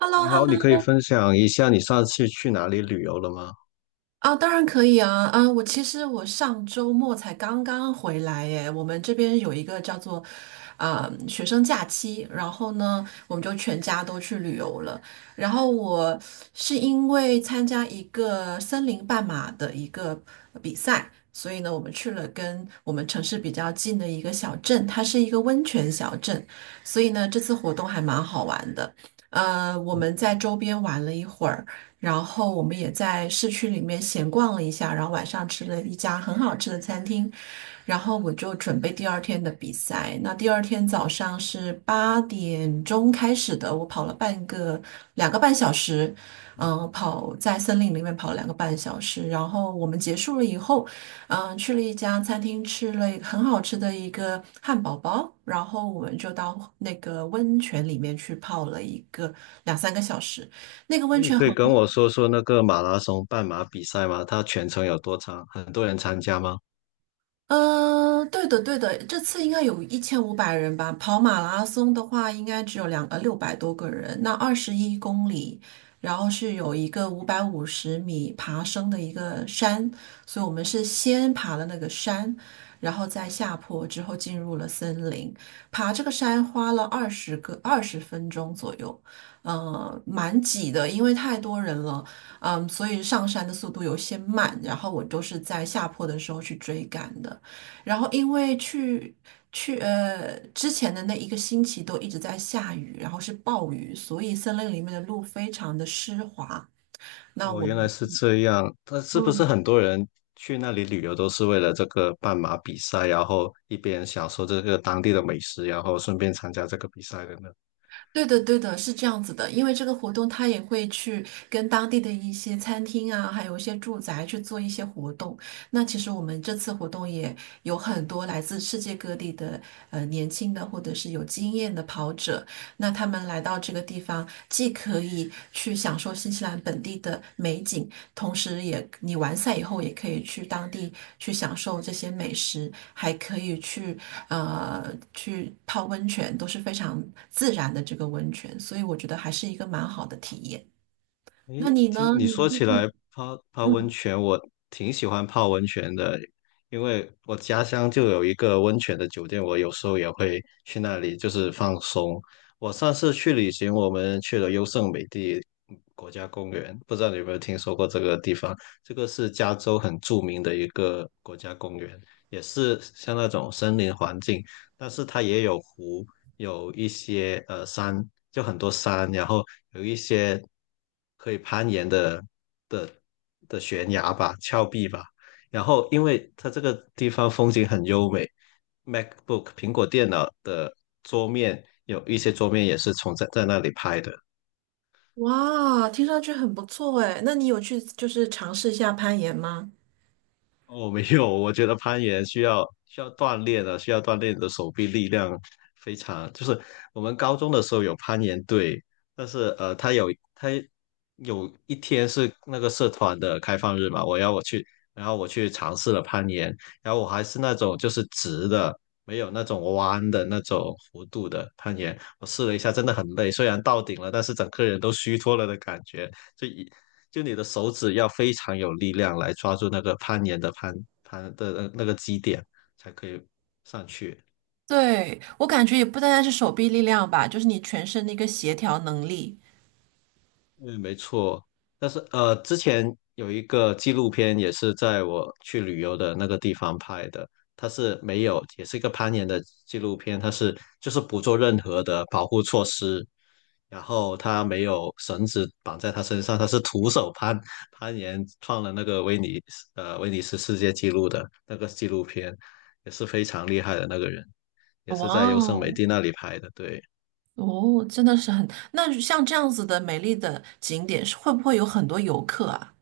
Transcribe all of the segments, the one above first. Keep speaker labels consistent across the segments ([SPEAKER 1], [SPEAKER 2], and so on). [SPEAKER 1] h e l l o
[SPEAKER 2] 你
[SPEAKER 1] h e l
[SPEAKER 2] 好，
[SPEAKER 1] l
[SPEAKER 2] 你可以
[SPEAKER 1] o
[SPEAKER 2] 分享一下你上次去哪里旅游了吗？
[SPEAKER 1] 啊，当然可以啊啊！我其实上周末才刚刚回来耶，我们这边有一个叫做学生假期，然后呢，我们就全家都去旅游了。然后我是因为参加一个森林半马的一个比赛，所以呢，我们去了跟我们城市比较近的一个小镇，它是一个温泉小镇，所以呢，这次活动还蛮好玩的。我们
[SPEAKER 2] 嗯。
[SPEAKER 1] 在周边玩了一会儿。然后我们也在市区里面闲逛了一下，然后晚上吃了一家很好吃的餐厅，然后我就准备第二天的比赛。那第二天早上是8点钟开始的，我跑了两个半小时，跑在森林里面跑了两个半小时。然后我们结束了以后，去了一家餐厅吃了一个很好吃的一个汉堡包，然后我们就到那个温泉里面去泡了一个两三个小时。那个
[SPEAKER 2] 诶
[SPEAKER 1] 温
[SPEAKER 2] 你
[SPEAKER 1] 泉
[SPEAKER 2] 可以
[SPEAKER 1] 很。
[SPEAKER 2] 跟我说说那个马拉松半马比赛吗？它全程有多长？很多人参加吗？
[SPEAKER 1] 对的，对的，这次应该有1500人吧。跑马拉松的话，应该只有600多个人。那21公里，然后是有一个550米爬升的一个山，所以我们是先爬了那个山，然后再下坡，之后进入了森林。爬这个山花了20分钟左右，嗯，蛮挤的，因为太多人了，嗯，所以上山的速度有些慢，然后我都是在下坡的时候去追赶的。然后因为去去呃之前的那一个星期都一直在下雨，然后是暴雨，所以森林里面的路非常的湿滑。那
[SPEAKER 2] 哦，
[SPEAKER 1] 我。
[SPEAKER 2] 原来是这样。那是不是
[SPEAKER 1] 嗯，
[SPEAKER 2] 很多人去那里旅游都是为了这个半马比赛，然后一边享受这个当地的美食，然后顺便参加这个比赛的呢？
[SPEAKER 1] 对的，对的，是这样子的，因为这个活动他也会去跟当地的一些餐厅啊，还有一些住宅去做一些活动。那其实我们这次活动也有很多来自世界各地的年轻的或者是有经验的跑者，那他们来到这个地方，既可以去享受新西兰本地的美景，同时也，你完赛以后也可以去当地去享受这些美食，还可以呃去泡温泉，都是非常自然的这个温泉，所以我觉得还是一个蛮好的体验。那
[SPEAKER 2] 诶，
[SPEAKER 1] 你
[SPEAKER 2] 听
[SPEAKER 1] 呢？
[SPEAKER 2] 你
[SPEAKER 1] 你
[SPEAKER 2] 说
[SPEAKER 1] 最
[SPEAKER 2] 起
[SPEAKER 1] 近。
[SPEAKER 2] 来泡泡温
[SPEAKER 1] 嗯，
[SPEAKER 2] 泉，我挺喜欢泡温泉的，因为我家乡就有一个温泉的酒店，我有时候也会去那里，就是放松。我上次去旅行，我们去了优胜美地国家公园，不知道你有没有听说过这个地方？这个是加州很著名的一个国家公园，也是像那种森林环境，但是它也有湖，有一些山，就很多山，然后有一些可以攀岩的的悬崖吧、峭壁吧。然后因为它这个地方风景很优美，MacBook 苹果电脑的桌面有一些桌面也是从在那里拍的。
[SPEAKER 1] 哇，听上去很不错诶，那你有去就是尝试一下攀岩吗？
[SPEAKER 2] 哦，没有，我觉得攀岩需要锻炼的，需要锻炼你的手臂力量非常。就是我们高中的时候有攀岩队，但是他有一天是那个社团的开放日嘛，我去，然后我去尝试了攀岩，然后我还是那种就是直的，没有那种弯的那种弧度的攀岩，我试了一下，真的很累，虽然到顶了，但是整个人都虚脱了的感觉，就一就你的手指要非常有力量来抓住那个攀岩的攀的那个基点，才可以上去。
[SPEAKER 1] 对，我感觉也不单单是手臂力量吧，就是你全身的一个协调能力。
[SPEAKER 2] 嗯，没错。但是之前有一个纪录片也是在我去旅游的那个地方拍的，它是没有，也是一个攀岩的纪录片，它是就是不做任何的保护措施，然后他没有绳子绑在他身上，他是徒手攀岩，创了那个威尼斯世界纪录的那个纪录片，也是非常厉害的那个人，也是在
[SPEAKER 1] 哇
[SPEAKER 2] 优胜美
[SPEAKER 1] 哦！
[SPEAKER 2] 地那里拍的，对。
[SPEAKER 1] 哦，真的是很，那像这样子的美丽的景点，是会不会有很多游客啊？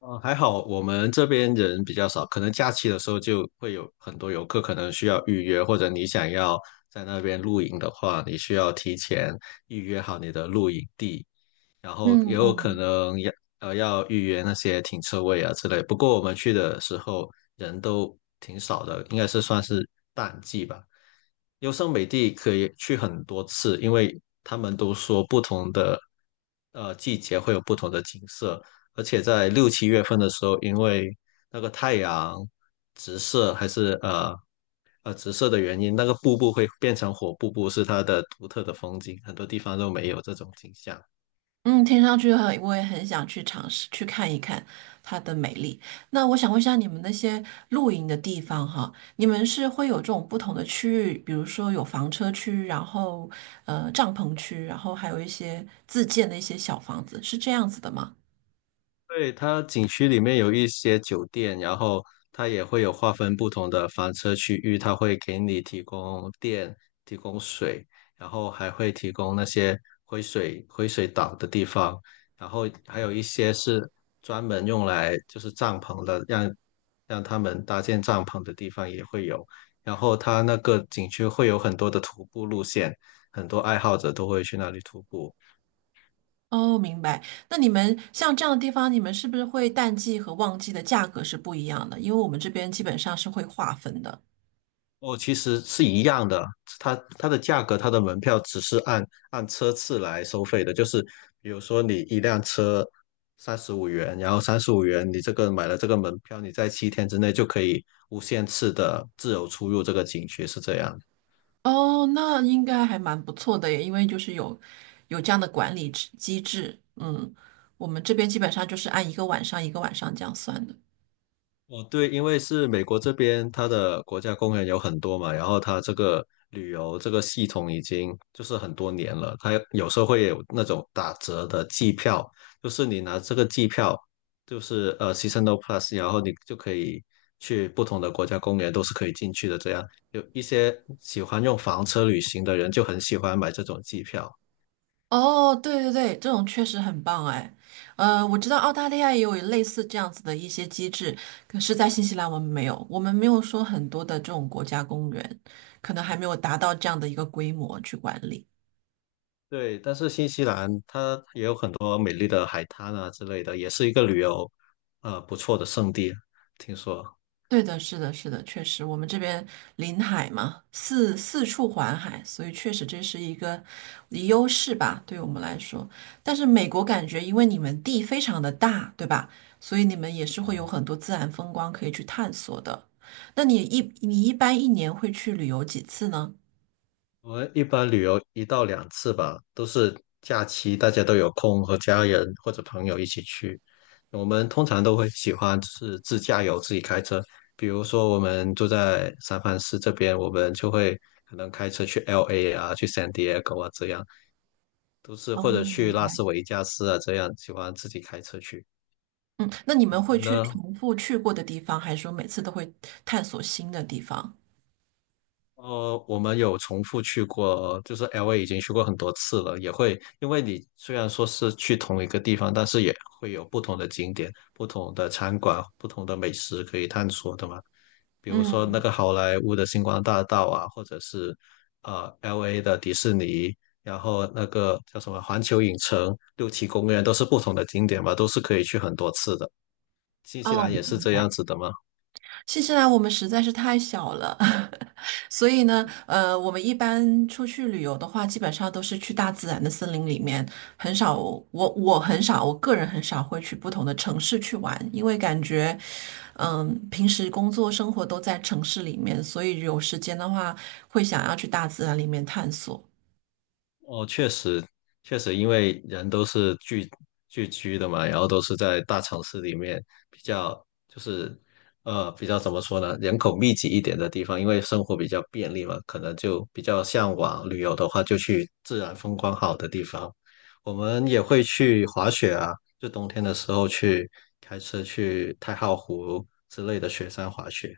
[SPEAKER 2] 嗯，还好我们这边人比较少，可能假期的时候就会有很多游客可能需要预约，或者你想要在那边露营的话，你需要提前预约好你的露营地，然后也
[SPEAKER 1] 嗯
[SPEAKER 2] 有可
[SPEAKER 1] 嗯。
[SPEAKER 2] 能要要预约那些停车位啊之类。不过我们去的时候人都挺少的，应该是算是淡季吧。优胜美地可以去很多次，因为他们都说不同的季节会有不同的景色，而且在六七月份的时候，因为那个太阳直射还是直射的原因，那个瀑布会变成火瀑布，是它的独特的风景，很多地方都没有这种景象。
[SPEAKER 1] 嗯，听上去很，我也很想去尝试去看一看它的美丽。那我想问一下，你们那些露营的地方哈，你们是会有这种不同的区域，比如说有房车区，然后呃帐篷区，然后还有一些自建的一些小房子，是这样子的吗？
[SPEAKER 2] 对，它景区里面有一些酒店，然后它也会有划分不同的房车区域，它会给你提供电、提供水，然后还会提供那些回水岛的地方，然后还有一些是专门用来就是帐篷的，让他们搭建帐篷的地方也会有。然后它那个景区会有很多的徒步路线，很多爱好者都会去那里徒步。
[SPEAKER 1] 哦，明白。那你们像这样的地方，你们是不是会淡季和旺季的价格是不一样的？因为我们这边基本上是会划分的。
[SPEAKER 2] 哦，其实是一样的，它的价格，它的门票只是按车次来收费的，就是比如说你一辆车三十五元，然后三十五元你这个买了这个门票，你在七天之内就可以无限次的自由出入这个景区，是这样。
[SPEAKER 1] 哦，那应该还蛮不错的耶，因为就是有这样的管理制机制。嗯，我们这边基本上就是按一个晚上一个晚上这样算的。
[SPEAKER 2] 哦，对，因为是美国这边，它的国家公园有很多嘛，然后它这个旅游这个系统已经就是很多年了，它有时候会有那种打折的季票，就是你拿这个季票，就是seasonal plus，然后你就可以去不同的国家公园都是可以进去的。这样有一些喜欢用房车旅行的人就很喜欢买这种季票，
[SPEAKER 1] 哦，对对对，这种确实很棒哎。呃，我知道澳大利亚也有类似这样子的一些机制，可是，在新西兰我们没有，我们没有说很多的这种国家公园，可能还没有达到这样的一个规模去管理。
[SPEAKER 2] 对，但是新西兰它也有很多美丽的海滩啊之类的，也是一个旅游不错的胜地。听说
[SPEAKER 1] 对的，是的，是的，确实，我们这边临海嘛，四处环海，所以确实这是一个优势吧，对我们来说。但是美国感觉，因为你们地非常的大，对吧？所以你们也是会有很多自然风光可以去探索的。那你一般一年会去旅游几次呢？
[SPEAKER 2] 我们一般旅游一到两次吧，都是假期大家都有空和家人或者朋友一起去。我们通常都会喜欢是自驾游，自己开车。比如说我们住在三藩市这边，我们就会可能开车去 LA 啊，去 San Diego 啊这样，都是
[SPEAKER 1] 哦，
[SPEAKER 2] 或者去
[SPEAKER 1] 明
[SPEAKER 2] 拉
[SPEAKER 1] 白。
[SPEAKER 2] 斯维加斯啊这样，喜欢自己开车去。
[SPEAKER 1] 嗯，那你们
[SPEAKER 2] 你
[SPEAKER 1] 会
[SPEAKER 2] 们
[SPEAKER 1] 去
[SPEAKER 2] 呢？
[SPEAKER 1] 重复去过的地方，还是说每次都会探索新的地方？
[SPEAKER 2] 呃，我们有重复去过，就是 LA 已经去过很多次了，也会因为你虽然说是去同一个地方，但是也会有不同的景点、不同的餐馆、不同的美食可以探索的嘛。比如说那
[SPEAKER 1] 嗯。
[SPEAKER 2] 个好莱坞的星光大道啊，或者是LA 的迪士尼，然后那个叫什么环球影城、六旗公园，都是不同的景点嘛，都是可以去很多次的。新西
[SPEAKER 1] 哦，
[SPEAKER 2] 兰也是
[SPEAKER 1] 明
[SPEAKER 2] 这样
[SPEAKER 1] 白。
[SPEAKER 2] 子的吗？
[SPEAKER 1] 新西兰我们实在是太小了，所以呢，呃，我们一般出去旅游的话，基本上都是去大自然的森林里面，很少，我很少，我个人很少会去不同的城市去玩，因为感觉，嗯，平时工作生活都在城市里面，所以有时间的话，会想要去大自然里面探索。
[SPEAKER 2] 哦，确实，确实，因为人都是聚居的嘛，然后都是在大城市里面比较，就是比较怎么说呢，人口密集一点的地方，因为生活比较便利嘛，可能就比较向往旅游的话，就去自然风光好的地方。我们也会去滑雪啊，就冬天的时候去开车去太浩湖之类的雪山滑雪。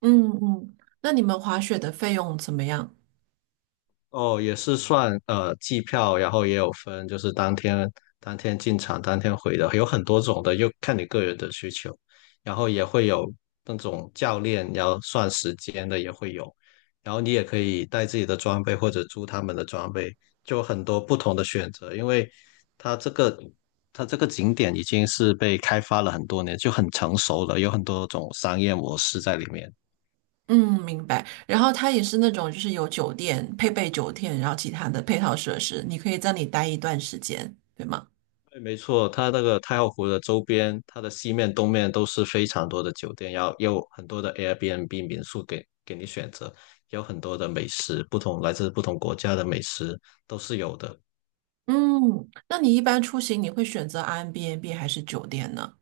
[SPEAKER 1] 嗯嗯，那你们滑雪的费用怎么样？
[SPEAKER 2] 哦，也是算季票，然后也有分，就是当天进场、当天回的，有很多种的，又看你个人的需求。然后也会有那种教练要算时间的也会有，然后你也可以带自己的装备或者租他们的装备，就很多不同的选择。因为它这个它这个景点已经是被开发了很多年，就很成熟了，有很多种商业模式在里面。
[SPEAKER 1] 嗯，明白。然后它也是那种，就是有酒店配备酒店，然后其他的配套设施，你可以在里待一段时间，对吗？
[SPEAKER 2] 对，没错，它那个太浩湖的周边，它的西面、东面都是非常多的酒店，然后也有很多的 Airbnb 民宿给你选择，也有很多的美食，不同来自不同国家的美食都是有的。
[SPEAKER 1] 嗯，那你一般出行你会选择 Airbnb 还是酒店呢？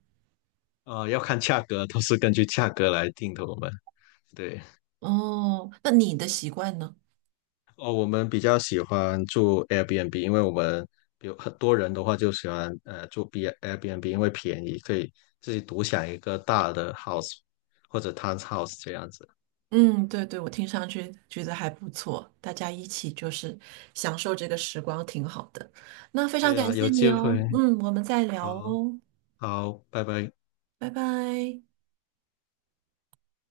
[SPEAKER 2] 呃，要看价格，都是根据价格来定的。我们对
[SPEAKER 1] 哦，那你的习惯呢？
[SPEAKER 2] 哦，我们比较喜欢住 Airbnb，因为我们有很多人的话就喜欢住 Airbnb，因为便宜，可以自己独享一个大的 house 或者 townhouse 这样子。
[SPEAKER 1] 嗯，对对，我听上去觉得还不错，大家一起就是享受这个时光，挺好的。那非
[SPEAKER 2] 对
[SPEAKER 1] 常感
[SPEAKER 2] 呀、
[SPEAKER 1] 谢
[SPEAKER 2] 有机
[SPEAKER 1] 你哦，
[SPEAKER 2] 会。
[SPEAKER 1] 嗯，我们再聊
[SPEAKER 2] 好，
[SPEAKER 1] 哦，
[SPEAKER 2] 好，拜拜。
[SPEAKER 1] 拜拜。